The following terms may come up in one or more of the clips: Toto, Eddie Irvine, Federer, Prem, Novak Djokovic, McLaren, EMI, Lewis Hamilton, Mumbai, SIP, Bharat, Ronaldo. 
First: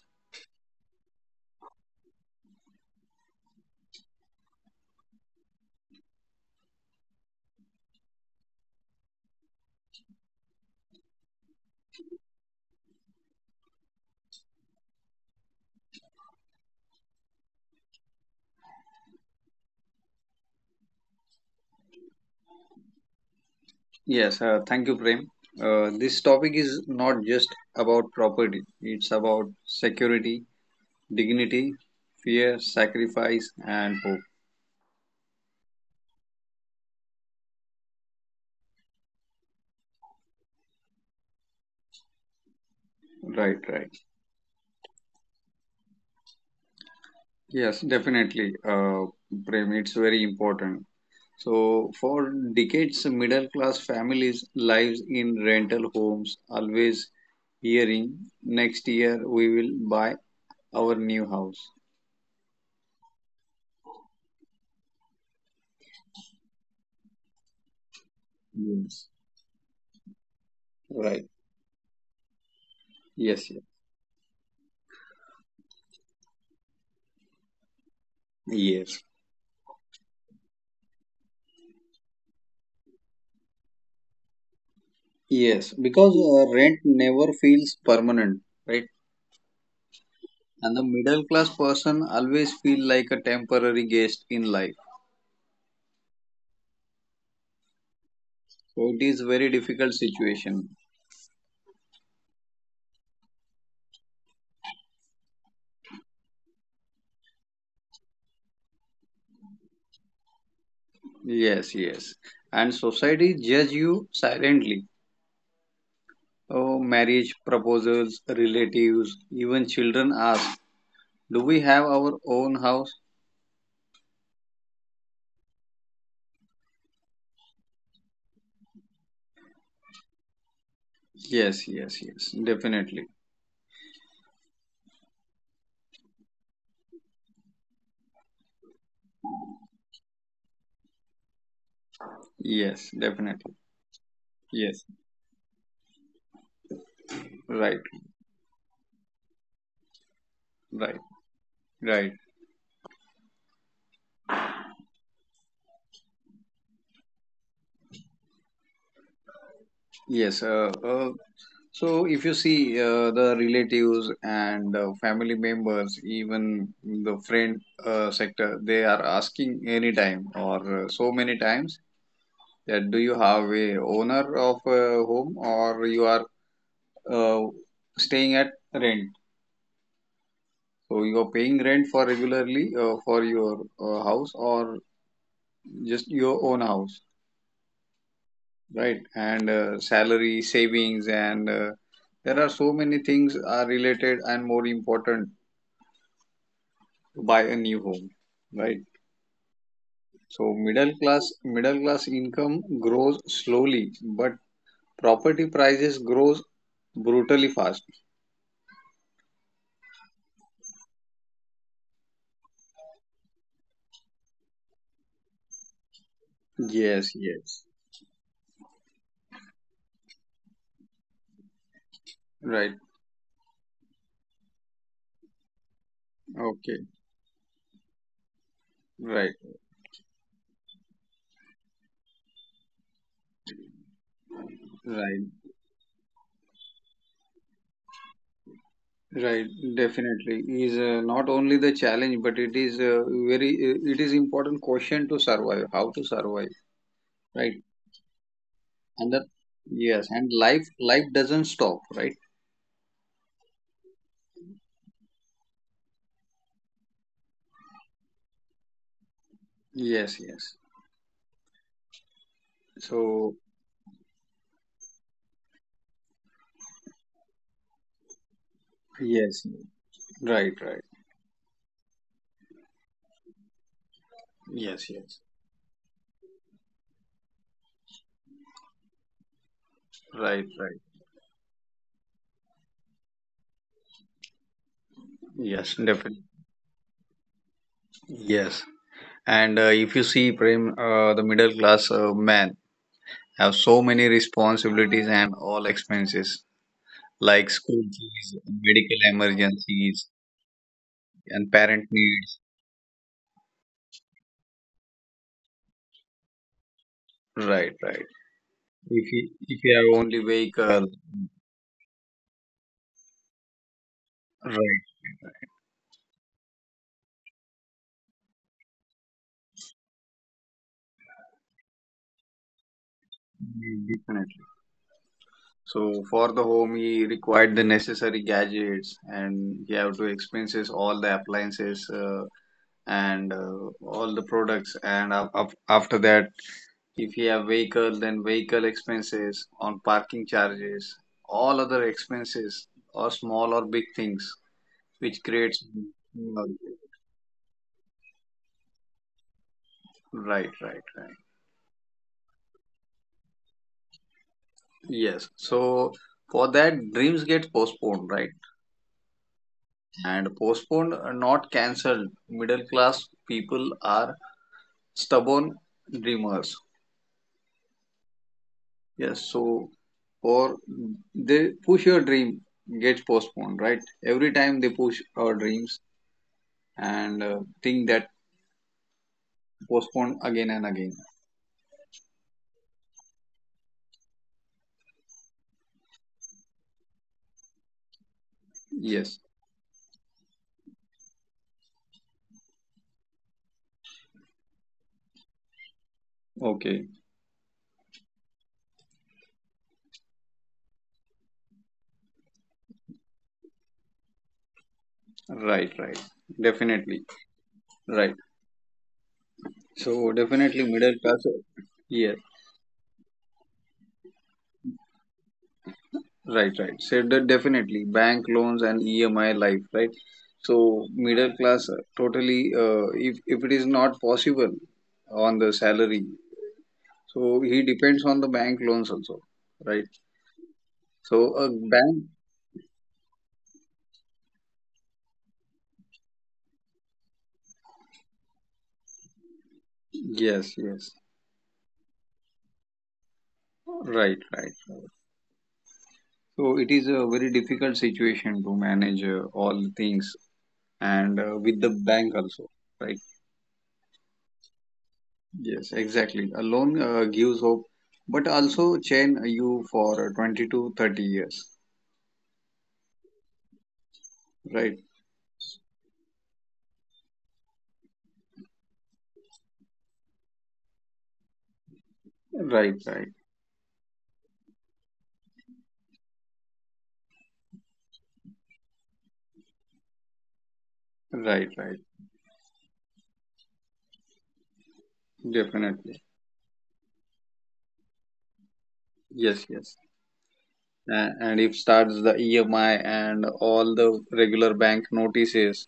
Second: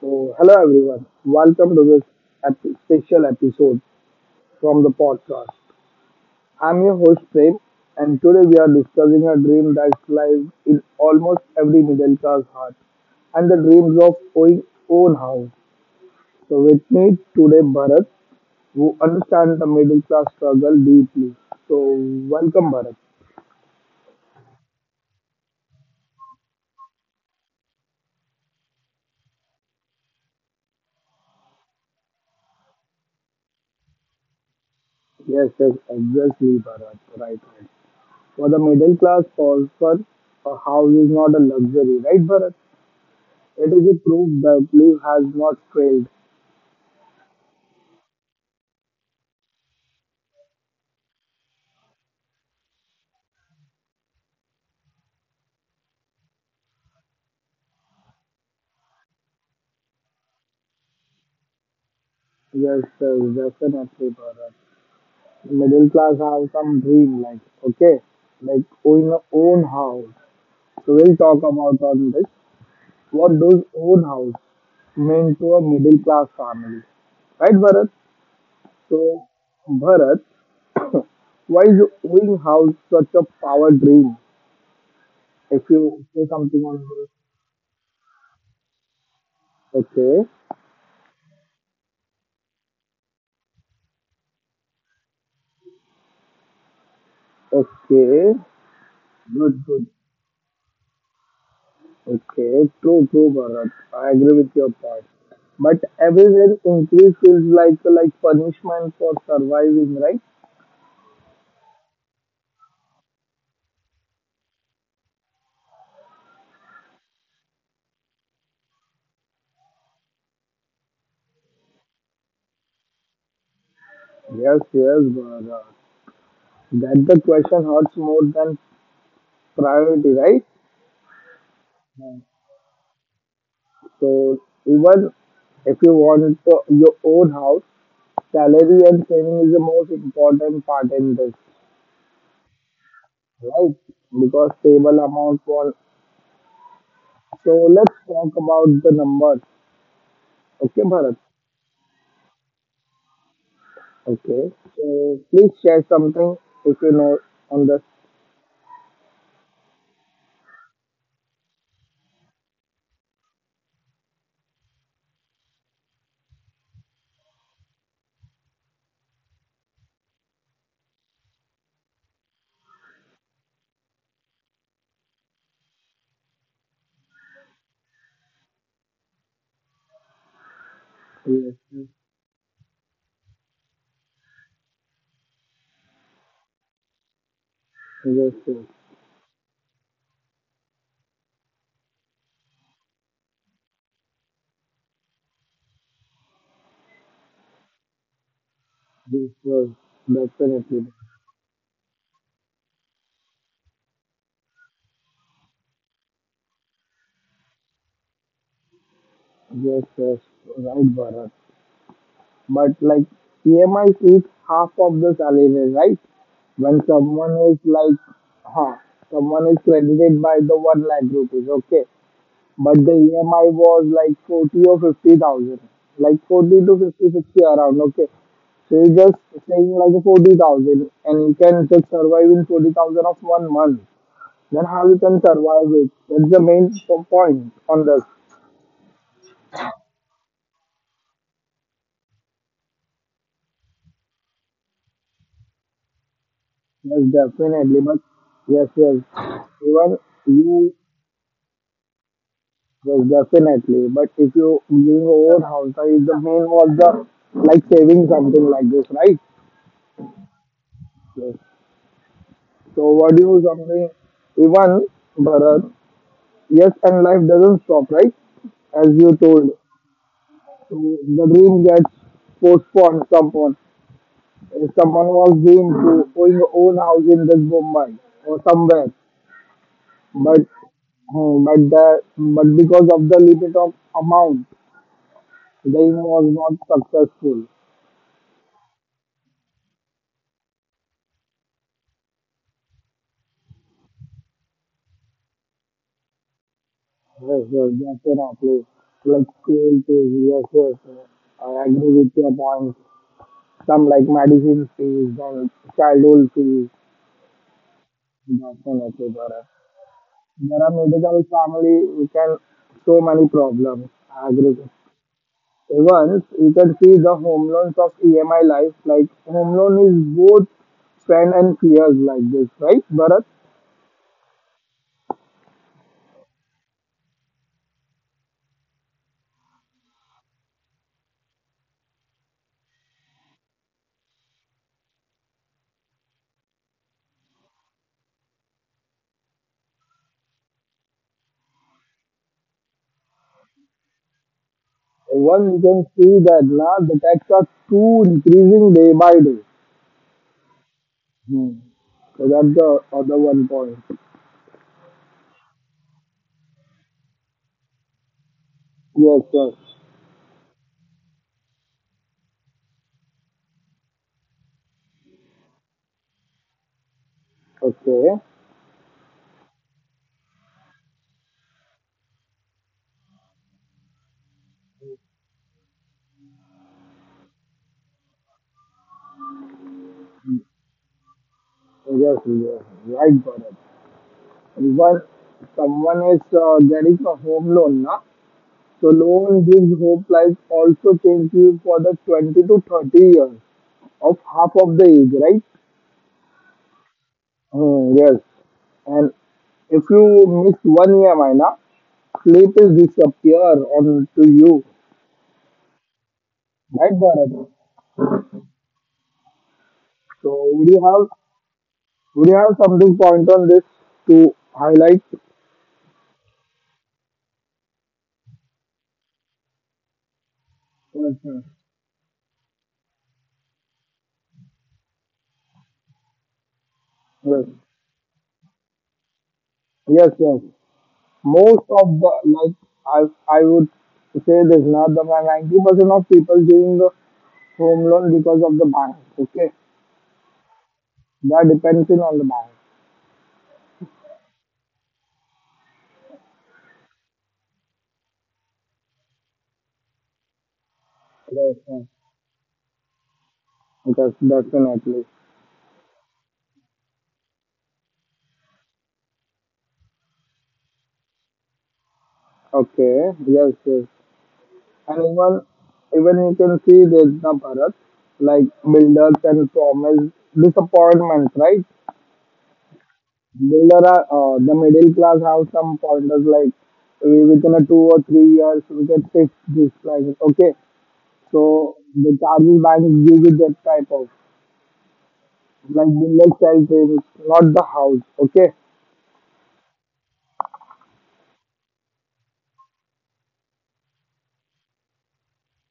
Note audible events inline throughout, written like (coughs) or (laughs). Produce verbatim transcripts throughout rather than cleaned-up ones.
So, hello everyone. Welcome to this ep- special episode from the podcast. I'm your host Prem, and today we are discussing a dream that's live in almost every middle class heart, and the dreams of owning own house. So, with me today Bharat, who understands the middle class struggle deeply. So, welcome Bharat. Yes, uh, thank you, Prem. Uh, this topic is not just about property, it's about security, dignity, fear, sacrifice, and hope. Yes, yes, obviously Bharat. Right, right. For the middle class person, a house is not a luxury, right Bharat? Right, It is right. a proof that Leaf has not failed. Yes, definitely, uh, Prem, it's very important. So, for decades, middle class families' lives in rental homes, always hearing, next year we will buy our new house. Yes, yes, definitely, Bharat. Middle class have some dream, like, okay, like Yes. own own house. So we'll Right. talk about on this. What Yes, does yes. own house mean to a middle class family? Right, Bharat? Yes. So, Bharat, (coughs) why is own house such a power dream? If Yes, you because say uh, something rent on never feels permanent, right? this. Okay, And the middle class person always feel like a temporary guest in life. okay, So it is very good, good. difficult situation. Okay, true, true, Bharat. I agree with your point. But everywhere increase feels like like punishment for surviving, right? Yes, yes. And society judge you silently. Oh, marriage proposals, relatives, even children ask, do we have our own house? Yes, yes, Bharat. That the question hurts more than priority, right? Yes, yes, yes. Definitely. So even if you want to, your own house, salary and saving is the most important part in this, Yes, definitely. right? Because Yes. stable amount for. So Right, let's talk about the numbers. Okay, right, Bharat. right. Okay. So please share something if you know on the Yes. Uh, uh, so if you see uh, the relatives and uh, family members, even the friend uh, sector, they are asking anytime or uh, so many times that do you have a owner of a home or you are uh, staying at rent? So you are yes, paying rent yes, for regularly uh, for your uh, house or just your own house. yes, yes. Right. And uh, salary savings, and uh, there are so many things are related and more important to buy a new home, right. This was So definitely middle class middle class income grows slowly, but property prices grows brutally fast. yes, yes, right, Bharat. But like E M I eats half of the salary, right? When Yes, someone is yes. like, huh, someone is credited by the one lakh rupees. Okay, Right. but the E M I was like forty or fifty thousand, like forty to Okay. fifty, sixty around. Okay, so you just Right, saying like forty thousand and you can just survive in forty thousand of one month. Then how you can right, survive it? That's the main po- point on this. right. Definitely is uh, not only the challenge, but it is uh, very uh, it is important question to survive, how to survive, Yes, right? definitely. But yes, yes, And then even yes, and life you, life doesn't stop, right? yes, definitely. But if you giving over house, so is the main was the like saving something like this, right? Yes, yes. Yes. So what do So you something even Bharat? Yes, and life doesn't stop, right? As you yes. told, Right, so right. the dream gets postponed. Someone, if Yes, someone yes. was dream to own your own house in this Mumbai or somewhere, but Right, right. hmm, but that but because of the limit of amount, the Yes, aim definitely. was not successful. Yes, and uh, if you see Prem, uh, the middle class uh, man have so many responsibilities and all expenses Yes, like yes, school that's fees, enough. Like medical like scale emergencies, pays. Yes, yes, yes. and I parent agree with your needs. point. Some like medicine fees, then childhood fees. Right, right. That's enough. if you if There you have only are vehicle, medical family we can so many problems. I agree. right? Once you can see the home loans of E M I life. Like home loan is both spend and fears like this, right, Bharat? Definitely. So for the home, he required the necessary gadgets, and he have to expenses all the appliances, uh, and uh, all the products. And af- af- after that, if he have vehicle, then vehicle expenses on parking charges, all other expenses or small or big things, which One you creates. can see that now the tax are too increasing day by day. Right, right, right. Hmm. So that's the other one point. Yes. So for that, dreams get postponed, right? Yes, yes. And postponed, uh, not cancelled. Middle class people are stubborn dreamers. Okay. Yes, so or they push your dream gets postponed, right? Every time they push our dreams and uh, think that postponed again and again. Yes, yes. Right, Bharat. Even someone is uh, getting a home loan, na? So Yes. loan gives hope life also change you for the twenty to thirty years of half of the age, right? Okay. Hmm, yes. And if you miss one year, Maina, sleep is disappear on to you, Right. Right. right, Definitely. Bharat? Right. So So definitely would you middle have class. Yeah. would you have something point on this to highlight? Right. Right. Said that definitely bank loans and E M I life. Right. So Yes, middle yes, class uh, totally. Uh, if if it is not possible on the salary. So yes, he depends on the bank loans also, right? yes, yes. So a Most of bank, the like I I would say this not the ninety percent of people doing the home loan because of the bank. Okay, yes, yes, That depends in on the bank. right, right. Right. So it is a very difficult situation to manage uh, all things and uh, Yes, with the yes, bank also, right? yes, definitely. Yes, exactly. A loan uh, gives hope, but also chain you for twenty to thirty years, Okay, yes, yes. right? And even even you can see Rajna Bharat, like builder can promise disappointments, right? Right, right, Builder are uh, the middle class have some pointers like we- within a two or three years we can fix this price. Okay, right, so right. the charging bank gives you that type of like Definitely. builder sell dreams, not the house. Okay, Yes, yes. A- And if starts the E M I and all the regular bank notices.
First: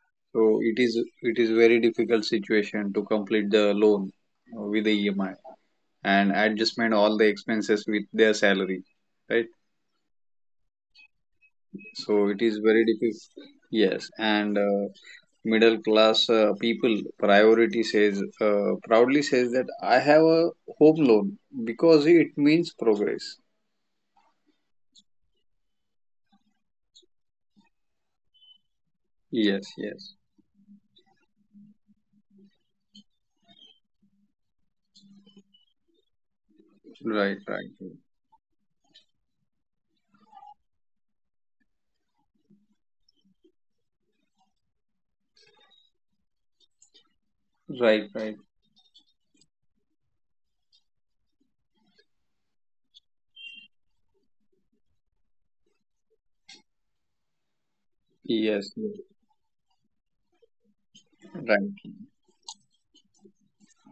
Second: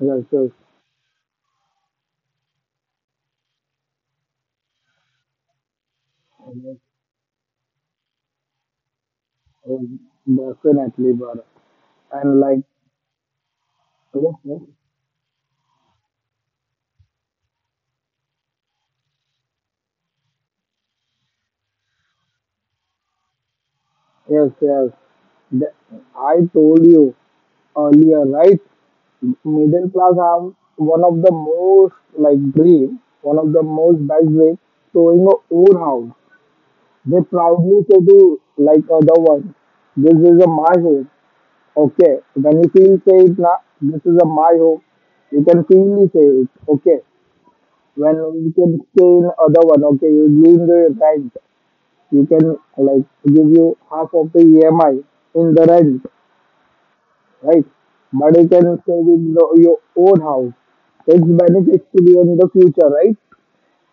yes, yes, So it is it is very difficult situation to complete the loan uh, with the E M I and yes, adjustment all the expenses with their salary, right? yes, definitely, Bharat. So And it is like, very difficult. Yes, and yes, uh, middle class uh, people priority says uh, proudly says that I have a home loan because it means progress. yes. The- I told you earlier, right? Yes, Middle yes, class have one of the most like dream, one of the most best way to in a own house. They right, right, proudly say to like other one, this is a my home. Okay, when you feel say it na, this is a my home. You can freely say it. Okay, right, when right. you can say in other one, okay, you give the rent. You can like give you half of the E M I in the rent, right? But you Yes, can yes. save in the, your own house. It's Right. benefits to you in the future, right?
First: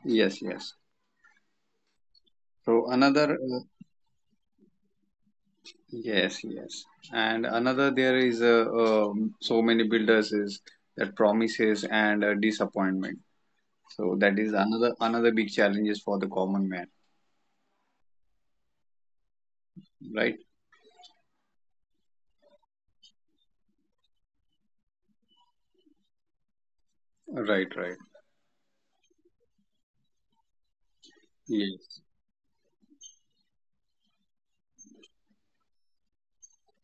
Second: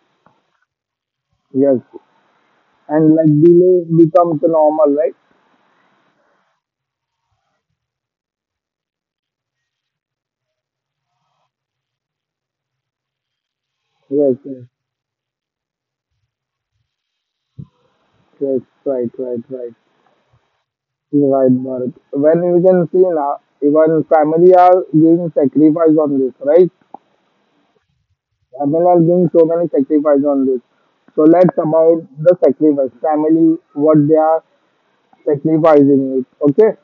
Yes, yes. Yes. So And like another, uh, delay becomes normal, right? yes, yes. And another there is uh, um so many builders is that promises and uh, disappointment. So Yes, that is yes, another another big challenges for the common man, yes, right, right, right. right? You're Right, Bharat. When you can see now, even family are doing sacrifice on this, right? Right, right. Family are doing so many sacrifice on this. So let's Yes, about the sacrifice, family, what they are sacrificing it, okay?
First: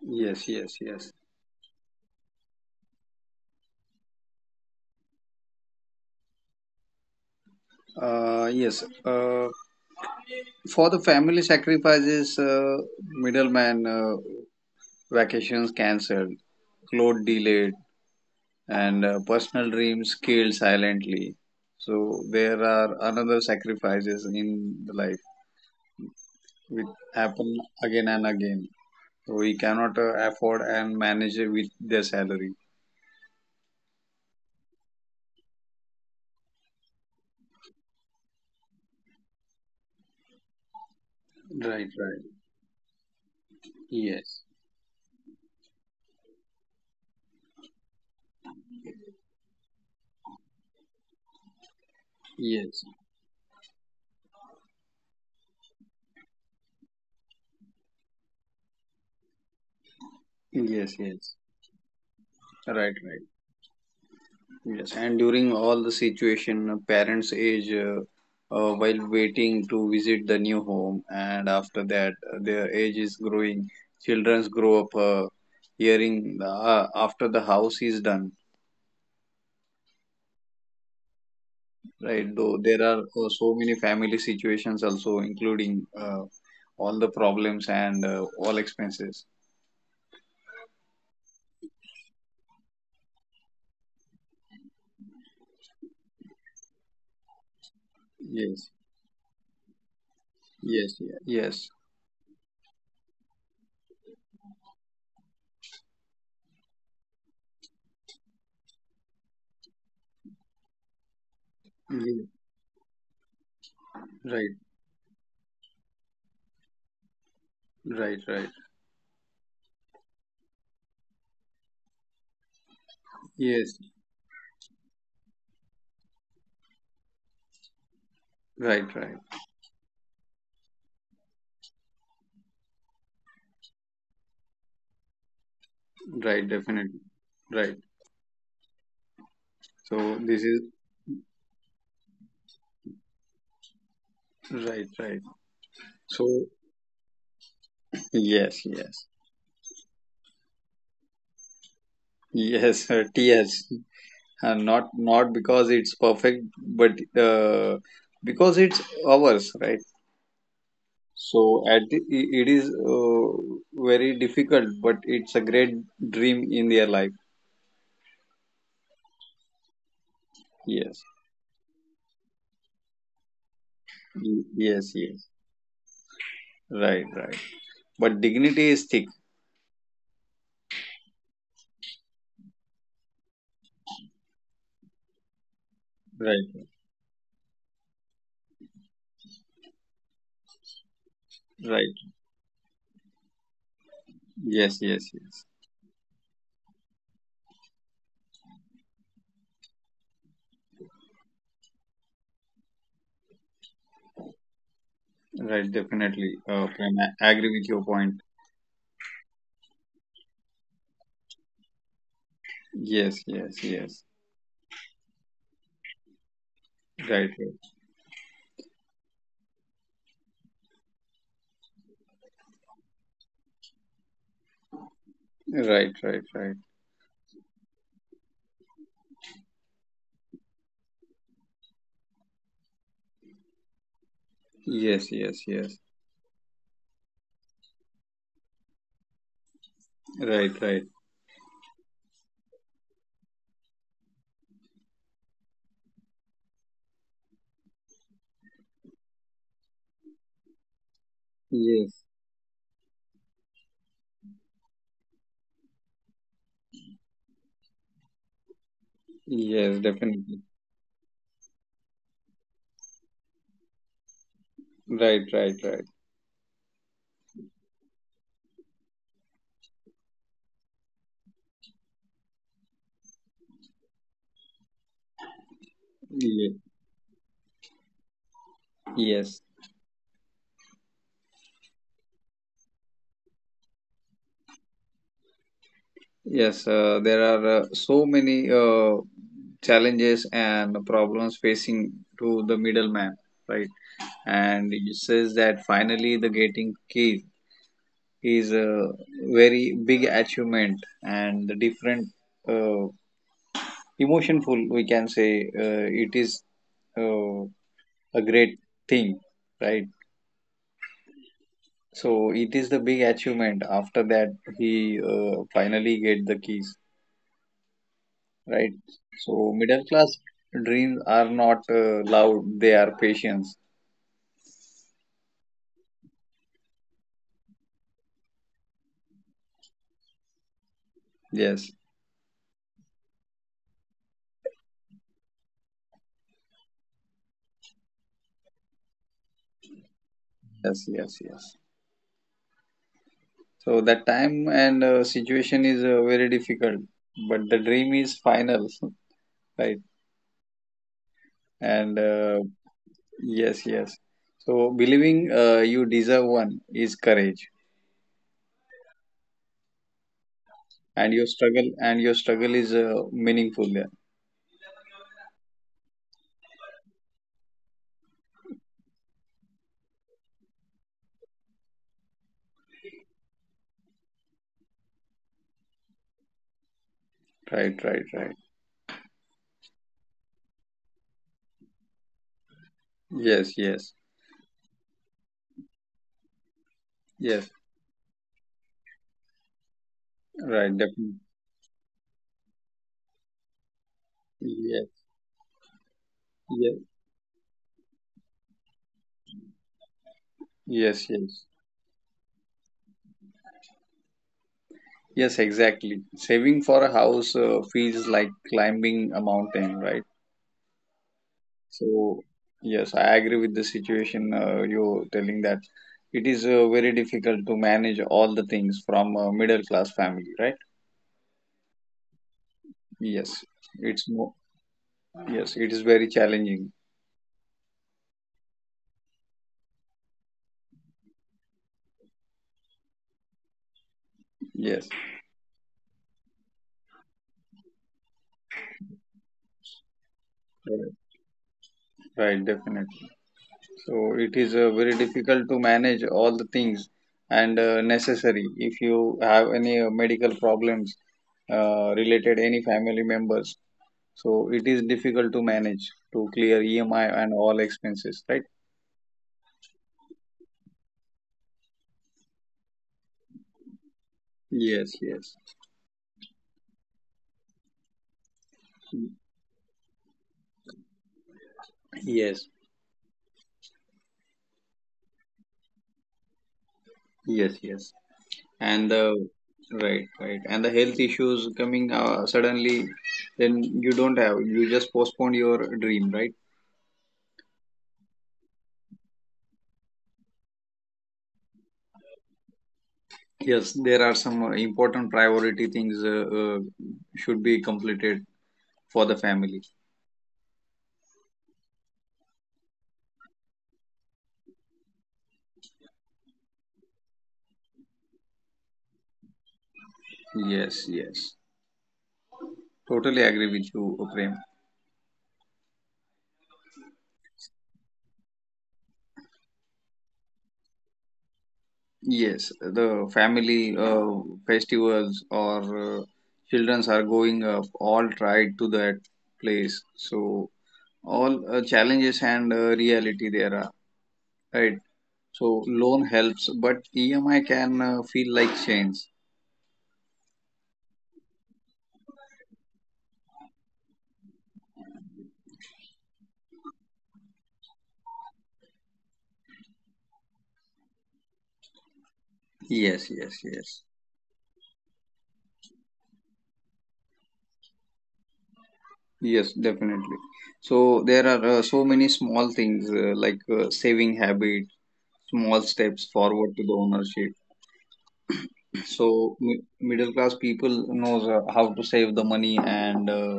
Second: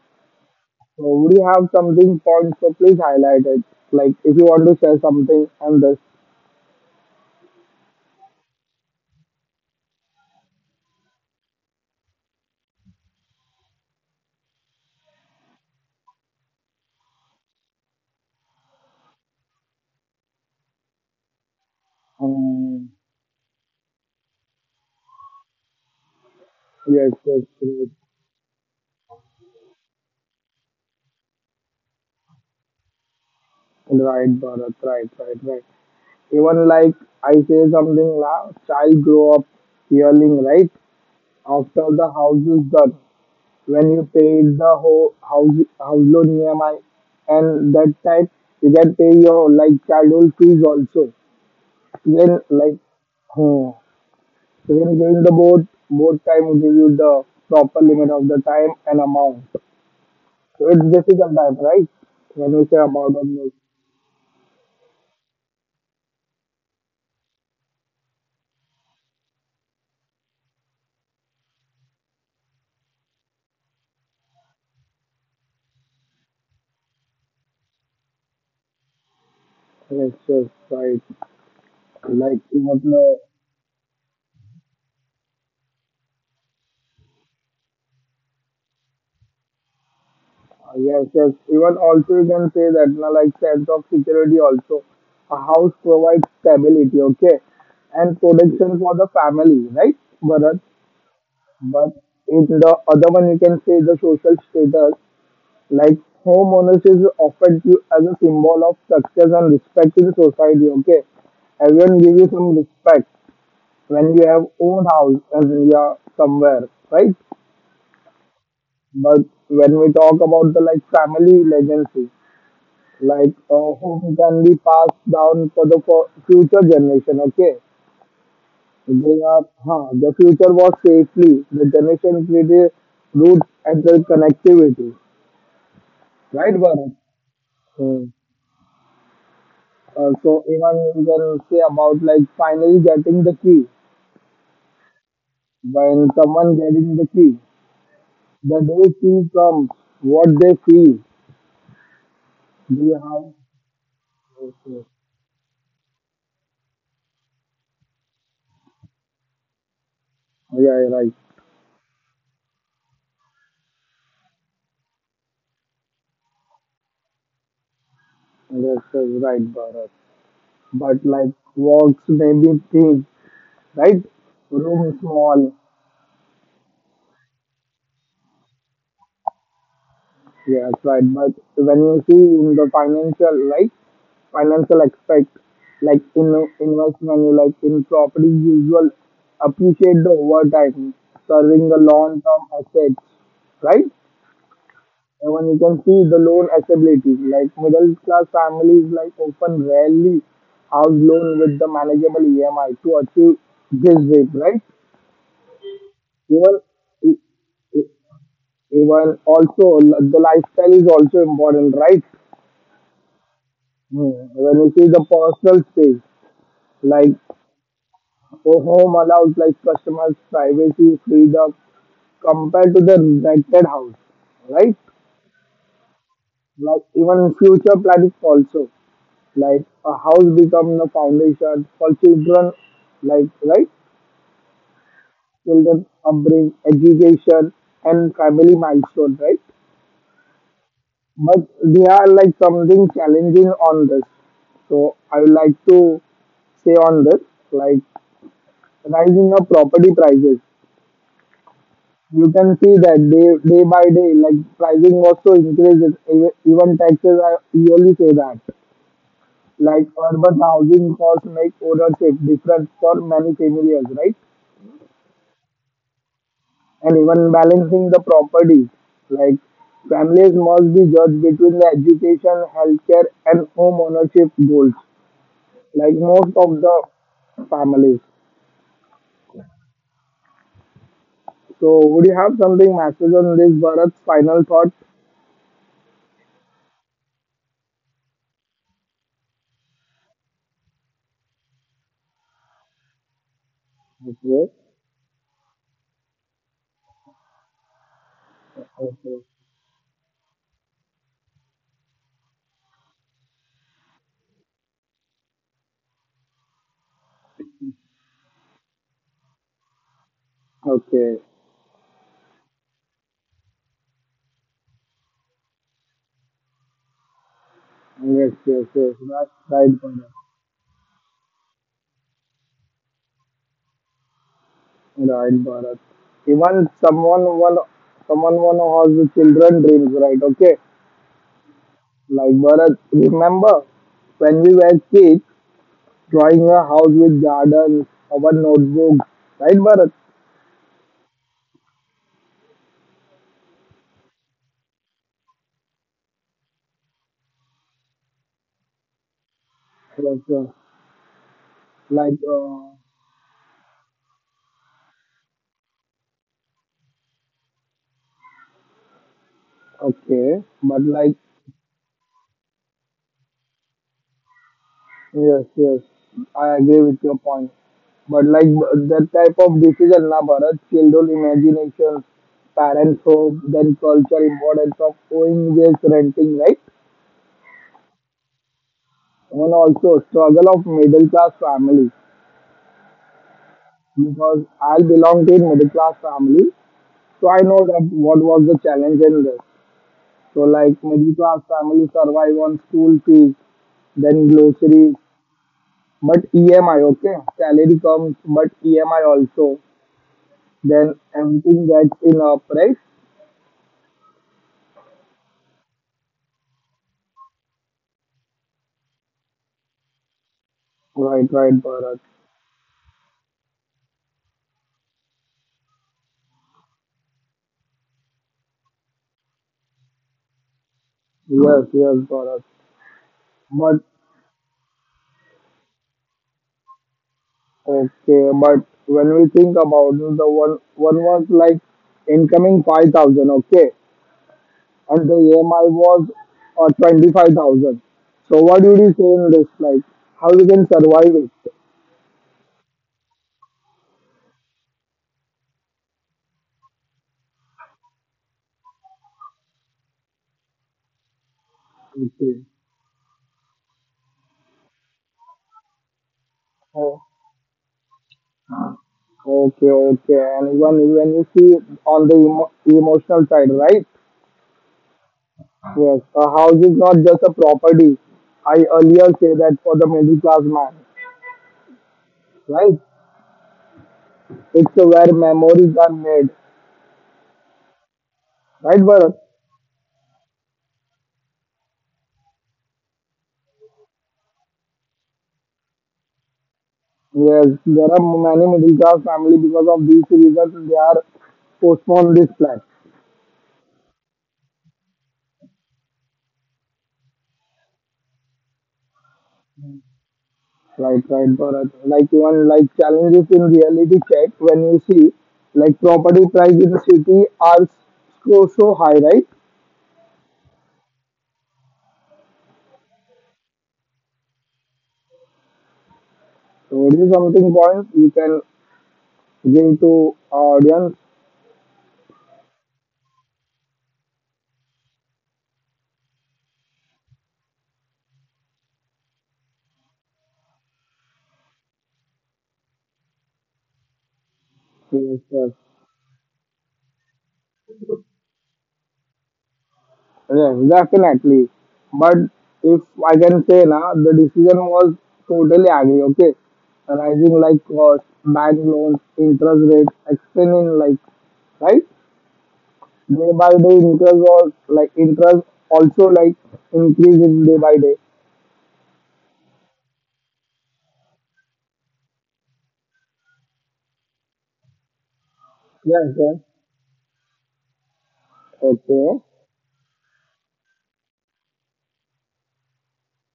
yes, yes, So yes. would you have something points? So please highlight it. Like if you want to share something on this. Uh, yes. Uh, for the family sacrifices, uh, middleman uh, vacations cancelled, clothes delayed, and uh, personal dreams killed silently. So there Um, are another sacrifices in the life. With yes, yes, happen yes. again and again. So we cannot uh, afford and manage with their salary. Right, Bharat. Right, right, right. Even like I say something now, child grow up hearing, right? After Right, the right. house is done, when you pay Yes, the whole house house loan E M I, and that time you can pay your like childhood fees also. Then like. yes, Hmm. So when you join the board, board time will give you the proper limit of the time and amount. So it's yes, yes. decision time, right? When you say Right, right. amount of milk, Yes, and during all the situation, uh, parents' age, uh, uh, while waiting to visit the new home, and after that, uh, their age is growing. Childrens grow up. Uh, hearing uh, after the house is done. yes, yes, right. Right, Like though there even are uh, uh, so many family situations also, including uh, all the problems and uh, all expenses. yes, yes. Even also you can say that na, like sense of security also. A house provides stability, okay, and Yes, protection for the family, right, Bharat? yes, yeah, yes, But in the other one you can say the social status. Like home ownership is offered you as a symbol of success and respect in society, okay? Everyone give yeah, you some respect when you have right, own house as in you are somewhere, right? right, right. But when we talk about the like family legacy, like uh, Yes, home can be passed down for the for future generation, okay? right, right, They are, huh, the future was safely, the generation created roots and the connectivity, right, right, Varun? definitely, right. So Uh, this so is even you can say about like finally getting the key. right, right. When So someone getting the key, the yes, day yes, key comes, what they feel. Do yes, (laughs) you uh, have? T S. Uh, Okay. not not because it's perfect, but uh, because it's ours, right? Yeah, yeah, right. So at the, i- it is uh, very difficult, but it's a great dream in their life. That's that's right, Bharat. Yes, But like walks maybe thin, right? Y- yes, Room yes. small. Right, right. But dignity is thick. Yes, right. But when you see in the financial, right? Financial aspect, like in Right, investment, you like in property, usual appreciate the over time, serving the right. long-term assets, right? Yes, yes, yes. Even you can see the loan accessibility, like middle class families like often rarely house loan with the manageable E M I to achieve this rate, right? Right, definitely. Even Uh, Prem, e- I agree with your e- point. even also the lifestyle is also important, right? Yes, yes, yes. Hmm. When you see the personal space, like Right, right, the home allows like customers privacy freedom compared to the rented house, right? right, right, right. Like even future planning also, like a house become the foundation for children, like right, Yes, yes, yes. children upbringing, education, and family milestone, right? Right, right. But they are like something challenging on this. So I would like to say on this, like rising of property prices. Yes, You can see that day, day by day, like pricing also increases. Ev- Even taxes are yearly say that. yes, Like urban definitely. housing costs make ownership different for many families, right? Right, right, right. And even balancing the property, like families must be judged between the education, healthcare, and home ownership goals. Like most Yes, of the families. yes. So would you have something message on this Bharat final thought? Yes, uh, there are uh, so many uh, challenges and problems facing to the middleman, right? Okay. And it says that finally the getting key is a Okay. very big achievement and the different uh, emotionful we can say uh, it is uh, a great thing, right? Okay. So it is the big achievement. After that, he uh, finally get the keys. Yes, yes, Right? yes. That's So right, middle class Bharat. dreams are not uh, loud; they are patience. Right, Bharat. Even someone, one, someone, one has the children dreams, right? Okay, Yes, like Bharat. Remember when we were kids, drawing a house with gardens, our notebooks, right, Bharat? yes, yes, yes. So that time and uh, situation is uh, very difficult, but the dream is final, (laughs) right? Yes, yes. And Like, uh, uh, yes, yes. So believing uh, you deserve one is courage, okay, but and like your struggle and your struggle is uh, meaningful. Yeah. yes, yes, I agree with your point. But like that type of decision, na Bharat, children imagination, parents hope, then culture importance of owing versus renting, right? Right, right, right. And also struggle of middle class family Yes, yes, because I belong to a middle class family, so I yes. know that what was the challenge in this. So like Right, definitely. middle class family survive on school fees, then groceries, Yes, but yes, E M I, okay, salary comes, but E M I also. Then yes, yes. everything gets enough, right? Yes, exactly. Saving for a house uh, feels like climbing a mountain, right? Right, right, Bharat. So, yes, I agree with the situation uh, you're telling that it is uh, very difficult to manage all the things from a middle class family, right? Yes, yes, Bharat. Yes, But it's more, yes, it is very challenging. okay, but when we think about it, the one one was like incoming five thousand, okay, Yes, and the E M I was uh, twenty five thousand. So what do you say in this? Like how you can correct. survive it? Right, definitely. So, it is uh, very difficult to manage all the things and uh, necessary if you have any uh, medical problems uh, related Okay. any family members. So it is difficult to manage to clear E M I Oh, and all expenses, right? okay, okay. And even when you see on the emo- emotional side, right? Yes, yes. Yes, a house is not just a property. I earlier say that for the middle class man, Yes. right? It's where memories are made, Yes, yes. right, And Bharat? the right, right. And the health issues coming uh, suddenly, then you don't have. You just postpone your dream, right? Yes, there are many middle class family because of these reasons they are postponed this plan. Yes, there are some uh, important priority things uh, uh, should be completed for the family. Right, right, Bharat. Like even like challenges in reality check when you see like property price in the city are so so high, right? Yes, yes. Totally agree with you, Prem. So this is something point you can give to our audience. Yes, the family uh, festivals or uh, childrens are going up, all tried to that place. So all uh, challenges and uh, reality there are, right? Yes, yes. So loan helps, but E M I can uh, feel like change. Yes, definitely. But if I can say now, the decision was totally agree. Okay, rising like cost, bank loans, interest rates, explaining like right Yes, day yes, by day yes. interest was like interest also like increasing day by day. Yes, definitely. So there are uh, so many small things uh, like uh, saving habit, small steps Yes, yes. forward to the ownership. Okay, So mi- middle class people knows uh, how to save the money, and uh,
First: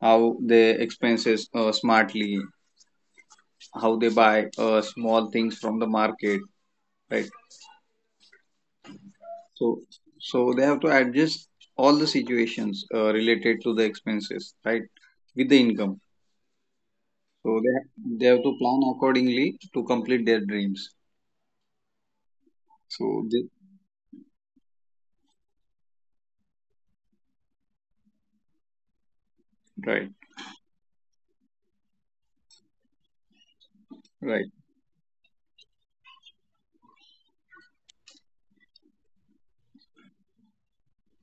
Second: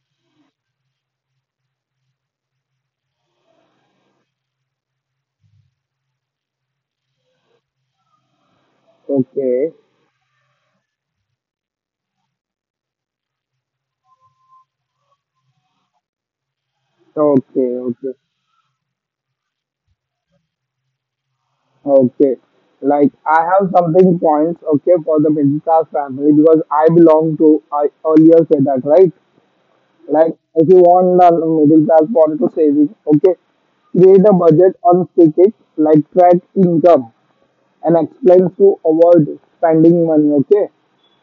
how they expenses uh, smartly, how they buy uh, small things from the market, right. so okay, so they have to adjust all the situations uh, related to the expenses, right, with the income. So okay, they have, okay, they have to plan accordingly to complete their dreams. okay. Like So I they, have something points, okay, for the middle class family because I belong to I earlier said that, right. right, Like if you want the middle class want to saving, okay, create a right. budget on tickets, like track income and explain to avoid spending money, okay,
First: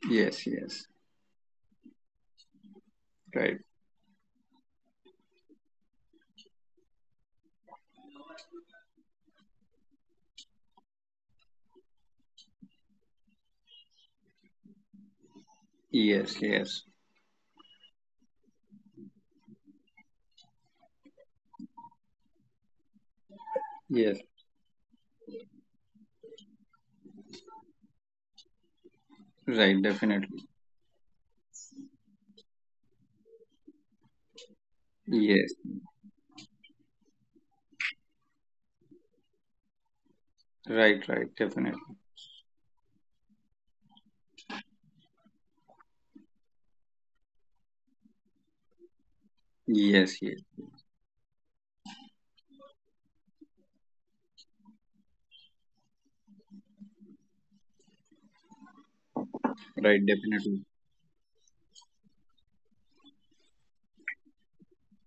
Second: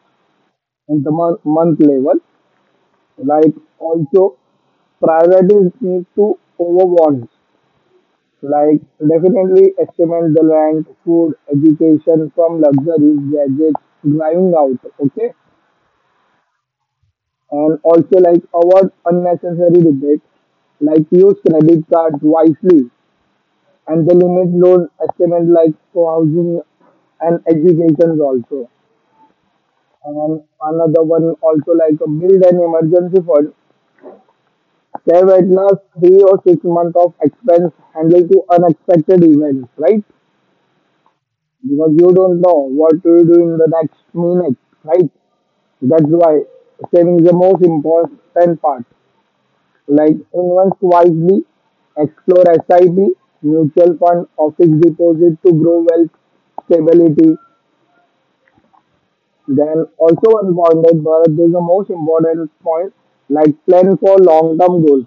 Yes, yes. in the month, month level. Like Right. also priorities need to overwatch. Like definitely estimate the rent, food, education from luxury gadgets, driving out, okay, Yes, yes, and also like avoid unnecessary debate like use credit cards wisely and the yes. limit loan estimate like for housing and educations also. Right, And definitely. another one also like a build an emergency fund, save at Yes. least three or six months of expense handling to unexpected events, right? Right, right, definitely. Because you don't know what to do in the next minute, right? That's why saving is the most important part. Like Yes, yes. invest wisely, explore SIP, mutual fund, or fixed deposit to grow wealth stability. Then Right, also one definitely. point that Bharat is the most important point, like plan for long-term goals.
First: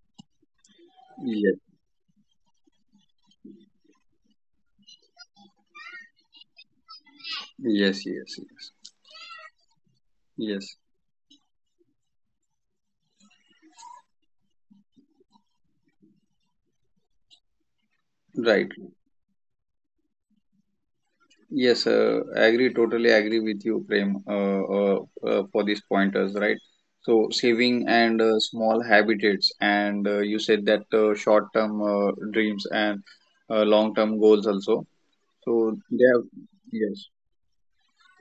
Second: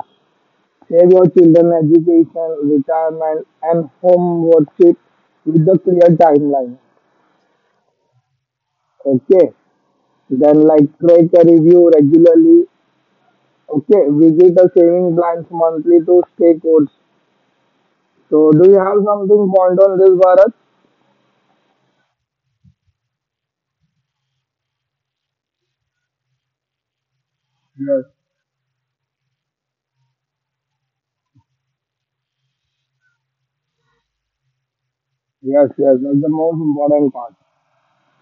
Save your Yes, children education, retirement and home worship with the clear timeline. yes, yes, yes. Okay. Then Yes, like track a review regularly. Okay. Visit the saving plans monthly to stay course. So do right. you have something point on this, Bharat? Yes, uh, I agree, totally agree with you, Prem, uh, uh, uh, for these pointers, right? So, saving Yes. and uh, small habitats, and uh, you said that uh, short-term uh, dreams and uh, long-term goals also. Yes, So, yes. they That's have, the most yes, important part.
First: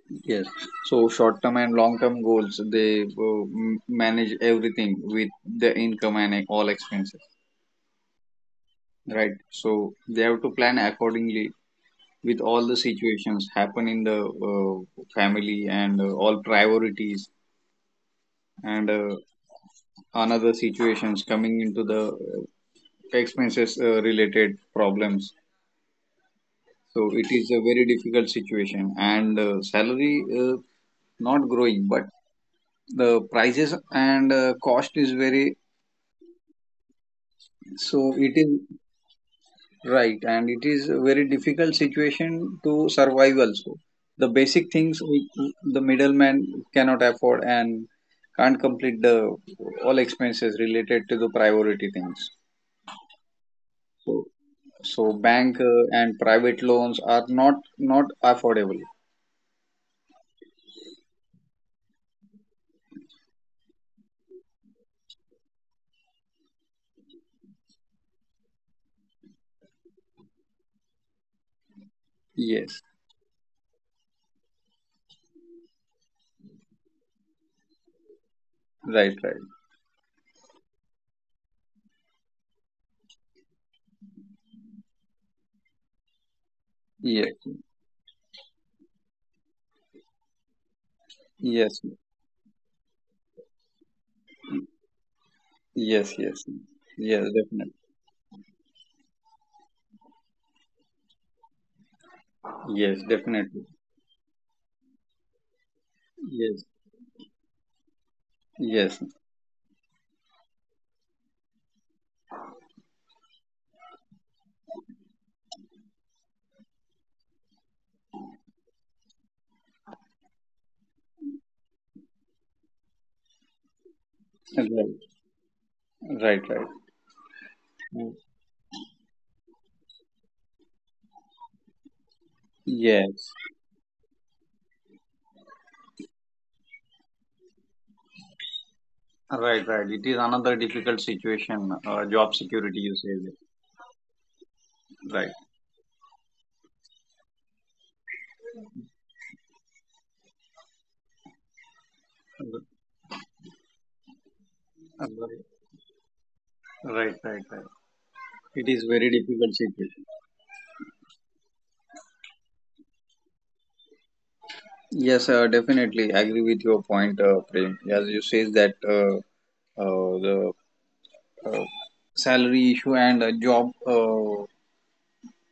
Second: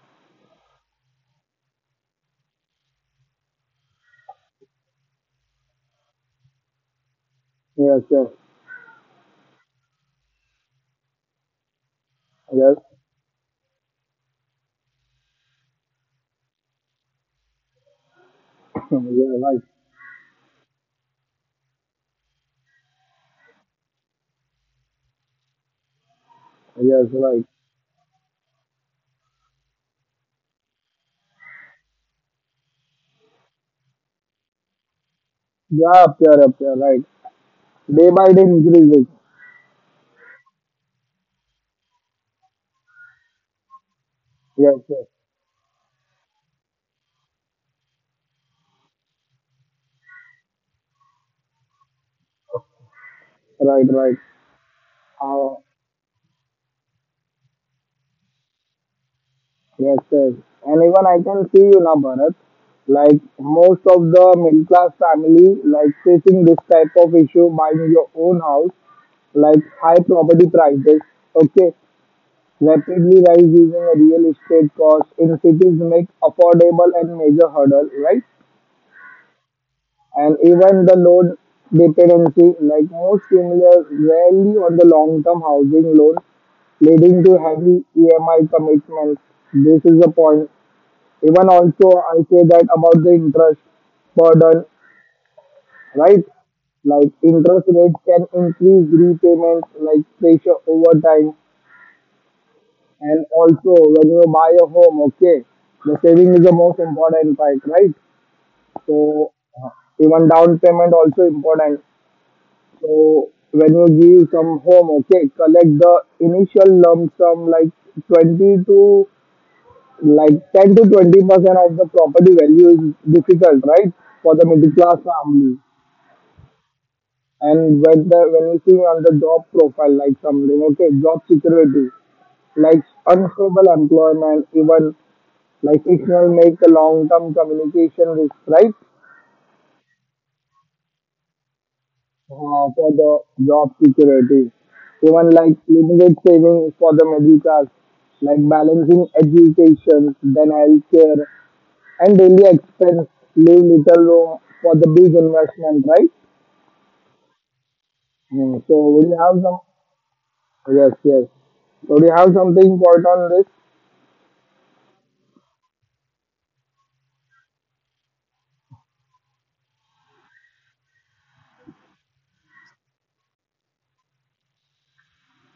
yes. So, short-term and long-term goals, they uh, m- manage everything with the income and all expenses. Yes, yes. Right. So they have to plan accordingly with all Yes. the situations happen in the uh, family and uh, all priorities and (coughs) (clears throat) uh, yeah, right. another situations coming into the uh, expenses uh, related problems. Yes, So it right. is a very difficult situation and uh, salary uh, not growing, but the prices and uh, cost is very. Yeah, up there, up there, right. Day So by it day is. increases. Right, and it is a very difficult situation to survive also. The basic Yes, things yes. we- the middleman cannot afford and can't complete the all expenses related to the priority things. Right, right. So, so Uh, bank uh, and private loans are not not affordable. yes, yes. And even I can see you now, Bharat. Like most of the middle class family, like facing this type of issue buying your own house, like high property prices. Okay, Yes, rapidly rise in real estate costs in cities make affordable and major hurdle, right? right, right. And even the loan dependency, like most similar, rarely on the long-term housing loan, leading to Yes, heavy E M I commitments. This is the point. Even yes, also, I say that about the interest burden, yes, right? yes, Like yes, interest definitely. rates can increase repayments, like pressure over time, Yes, and definitely. also when you buy a home, okay, the saving is the Yes, most important part, right? yes, So even down payment also important. So when your ghee come home, okay, collect the initial lump sum like twenty to like ten to twenty percent of the property value is difficult, right, for the middle right, class family. right, right. And when the when you see on the job profile like something, okay, job security, like Yes. unstable employment, even like it will make a long term communication risk, right? Right, right. It is another difficult situation. Uh, job uh, security, for you the say job security, that. even Right. like limited savings for the middle class, like balancing education, then healthcare, and daily expense, leave little room for the big investment, right? Right, right, right. Right. Hmm, It so is would very you have difficult some? situation. Yes, yes. So we have something quite on this Yes, uh, definitely agree with your point, uh, Prem. As you say that uh, uh, the uh, salary issue and uh, job uh,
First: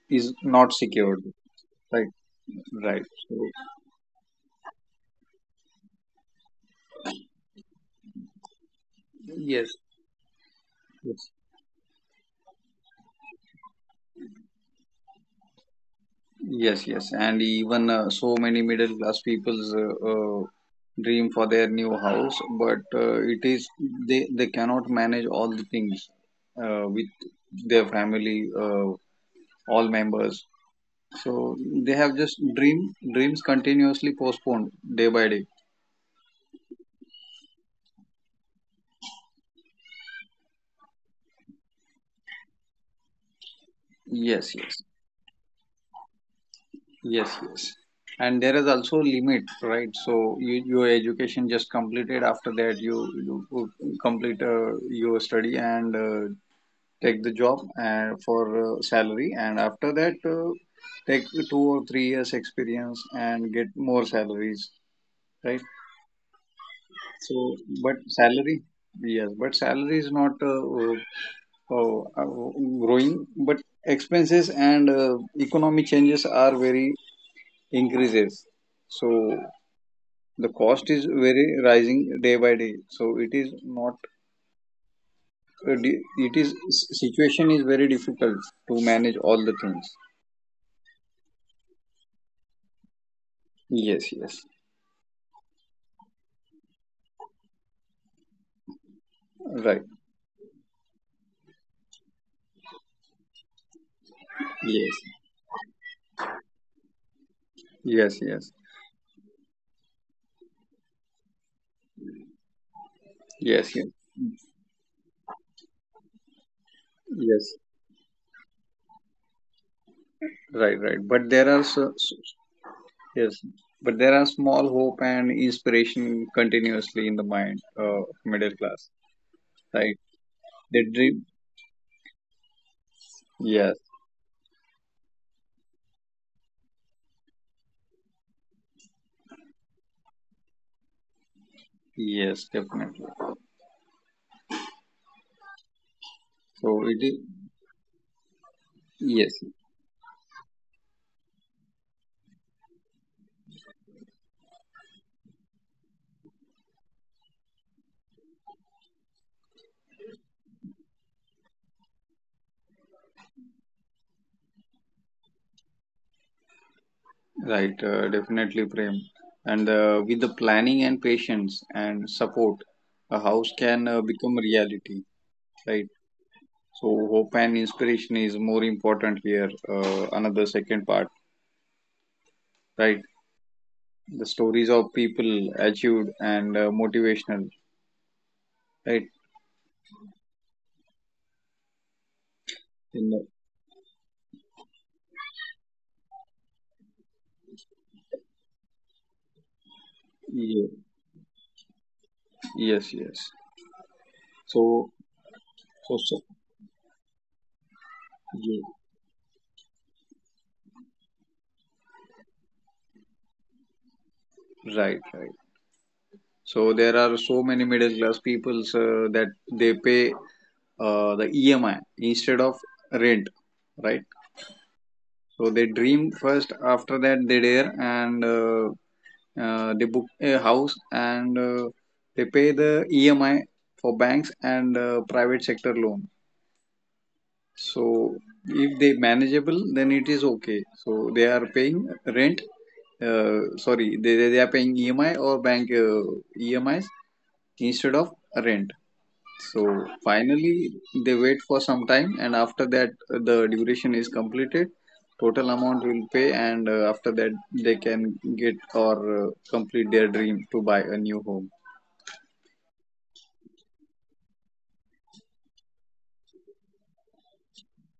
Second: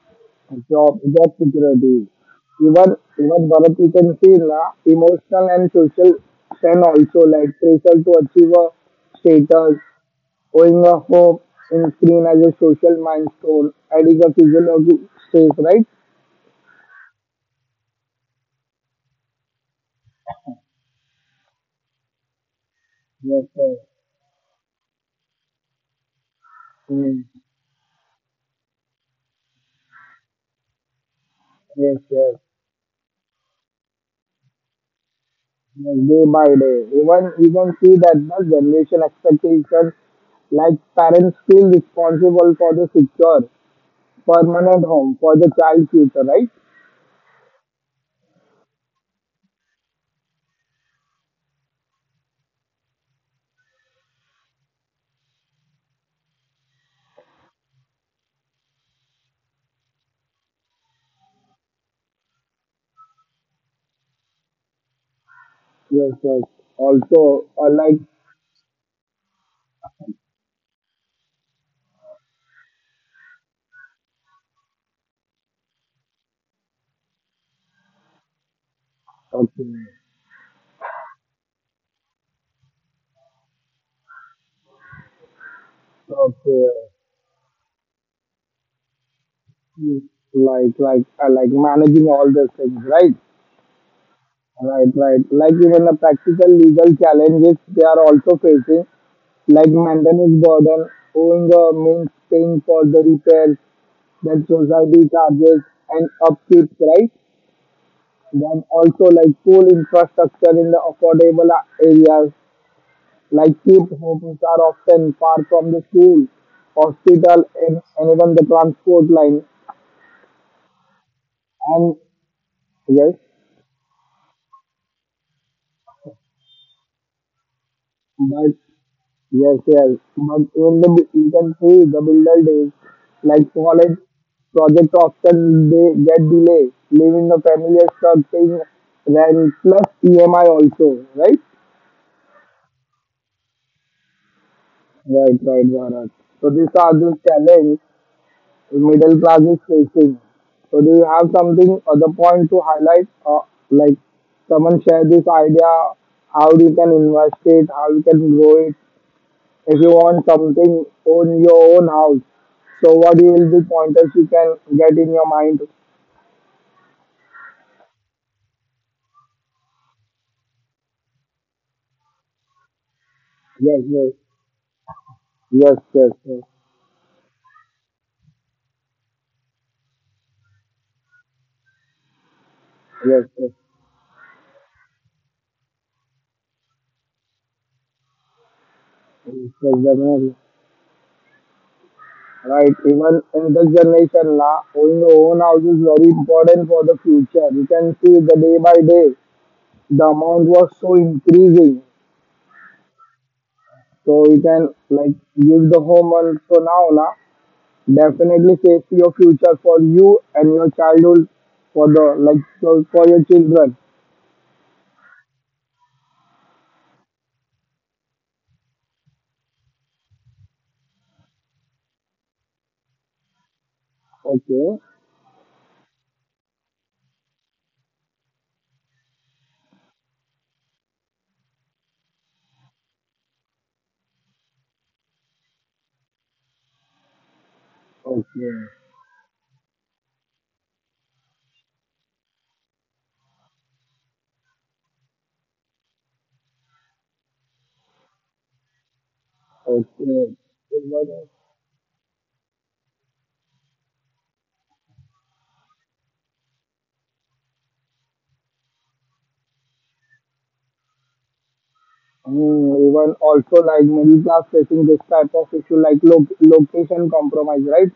is not job, secured. job security. Right, Even right. So, even Bharat, you can see na emotional and social stand also like pressure to achieve a yes. status. Going off of screen as a social milestone, adding a physiological stake, right? Yes, yes, and even uh, so many middle class people's uh, uh, dream for their new house, but uh, it Yes, is yes, they they cannot manage all the things uh, with yes, their family, uh, all members. So they yes, yes. have just Yes, dream dreams continuously postponed day by day. day by day, even you can see that the generation expectation, like parents feel responsible for the secure, Yes, yes, permanent home for the child future, right? yes, yes. And there is also limit, right? So you, your education just completed. After that, you, you complete uh, your study, and uh, take the job and for uh, salary, and after that uh, take two or three years experience and get more salaries, right. Yes, yes. So Also, uh, but like salary. Yes, but salary is not uh, uh, uh, growing, but expenses and uh, economic changes are very increases. So okay, the cost is very rising day by day, so it is not uh, di- it is okay. s- situation is very difficult to manage all the things. Mm, like like uh, like managing all these things, right? Yes, yes. Right, right. Like even the practical legal challenges they are also facing, like Right. maintenance burden, owing the means paying for the repairs that Yes. society charges and upkeep, right? Yes. Yes. Then also like poor infrastructure in the affordable areas, like Yes. Yes. cheap homes are often far from the school, hospital, Yes. and, and even the transport line. Right. Right. But there are so, And so- yes, yes. But there are small hope and inspiration continuously in the mind uh, of middle but class. yes, yes. Right. But in They the bu- dream. you can see the builder days, like Yes. college projects often they get delayed, leaving the family stuck paying rent plus E M I also, right? Yes. Definitely. Right, right, Bharat. So these So are it is. the challenge middle Yes. class is facing. So do you have something other point to highlight? Uh, like someone share this idea, how you can invest it, how you can grow it. If you want something, own your own house. So what will be pointers you can get in your mind? Right. Uh, definitely, Prem. And uh, with the planning and patience and support, a house Yes, can uh, yes, become a reality. yes, Right. yes, yes, So hope and inspiration is more important here. Uh, another second part, right? yes, yes, yes, The stories of people achieved and uh, motivational, right? yes, definitely. Right, In even the, in this generation now, owning your own house is very important for the future. You can see the day by day, the amount yeah. was so increasing. Yes, yes. So you can So, like give the so, home so also now, na definitely yeah. save your future for you and your childhood for the like for for your children. Right, right. So there are so many middle class peoples uh, that they pay uh, the E M I instead of rent, right? Okay, So they dream first. After that, they dare, and uh, uh, they book a house, and uh, they pay the E M I for banks and uh, private sector loan. So okay, if they manageable, then it is okay. So they are paying rent. Uh, sorry, they, they they are paying E M I or bank uh, E M Is instead of rent. So okay. finally, they Even, wait for some time, and after that, uh, the duration is completed. Total amount will pay, and uh, after that, they can get or uh, complete their dream to buy a new home. hmm, even also like middle class facing this type of issue like lo- location compromise, right?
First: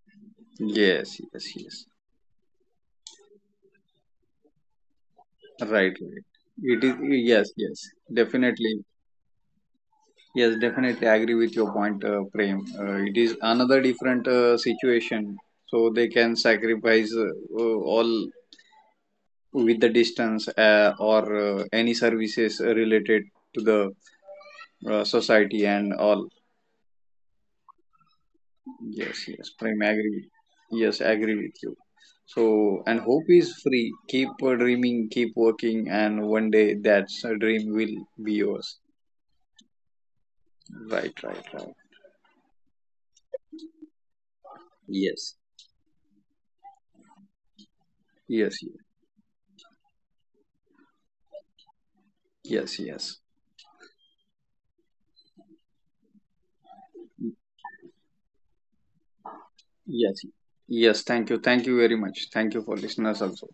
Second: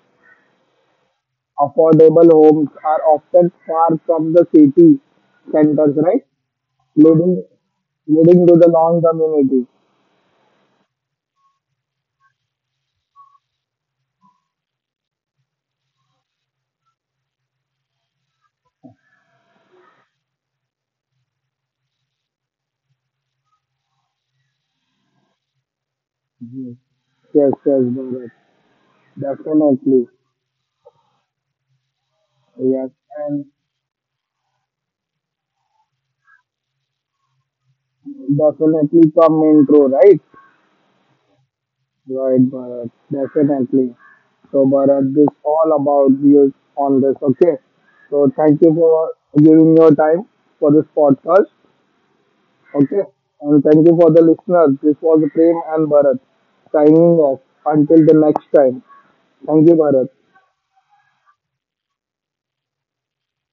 Yes, yes, yes. Affordable homes are often far from the city Right, right. centers, right? It is Leading yes, yes, leading to the definitely. long community. Yes, definitely. Agree with your point, uh, Prem. Uh, it is another different uh, situation, so they can sacrifice uh, uh, all with the distance uh, or uh, any services related to the uh, society and all. Mhm. Yes, yes, Bharat. Yes, yes, Prime, Definitely. agree. Yes, agree with you. So, Yes, and hope and is free, keep uh, dreaming, keep working, and one day that uh, dream will be yours, definitely come in true, right? right, right, right. Right, Bharat, definitely. So, Bharat, this Yes. all about views on this, okay? So, Yes, thank you yes, for giving your time for this podcast, yes, okay? yes, And thank you for the listeners. This was Prem and Bharat signing off. Until the next time. Thank you, Bharat. yes, yes, thank you, thank you very much, thank you for listeners also.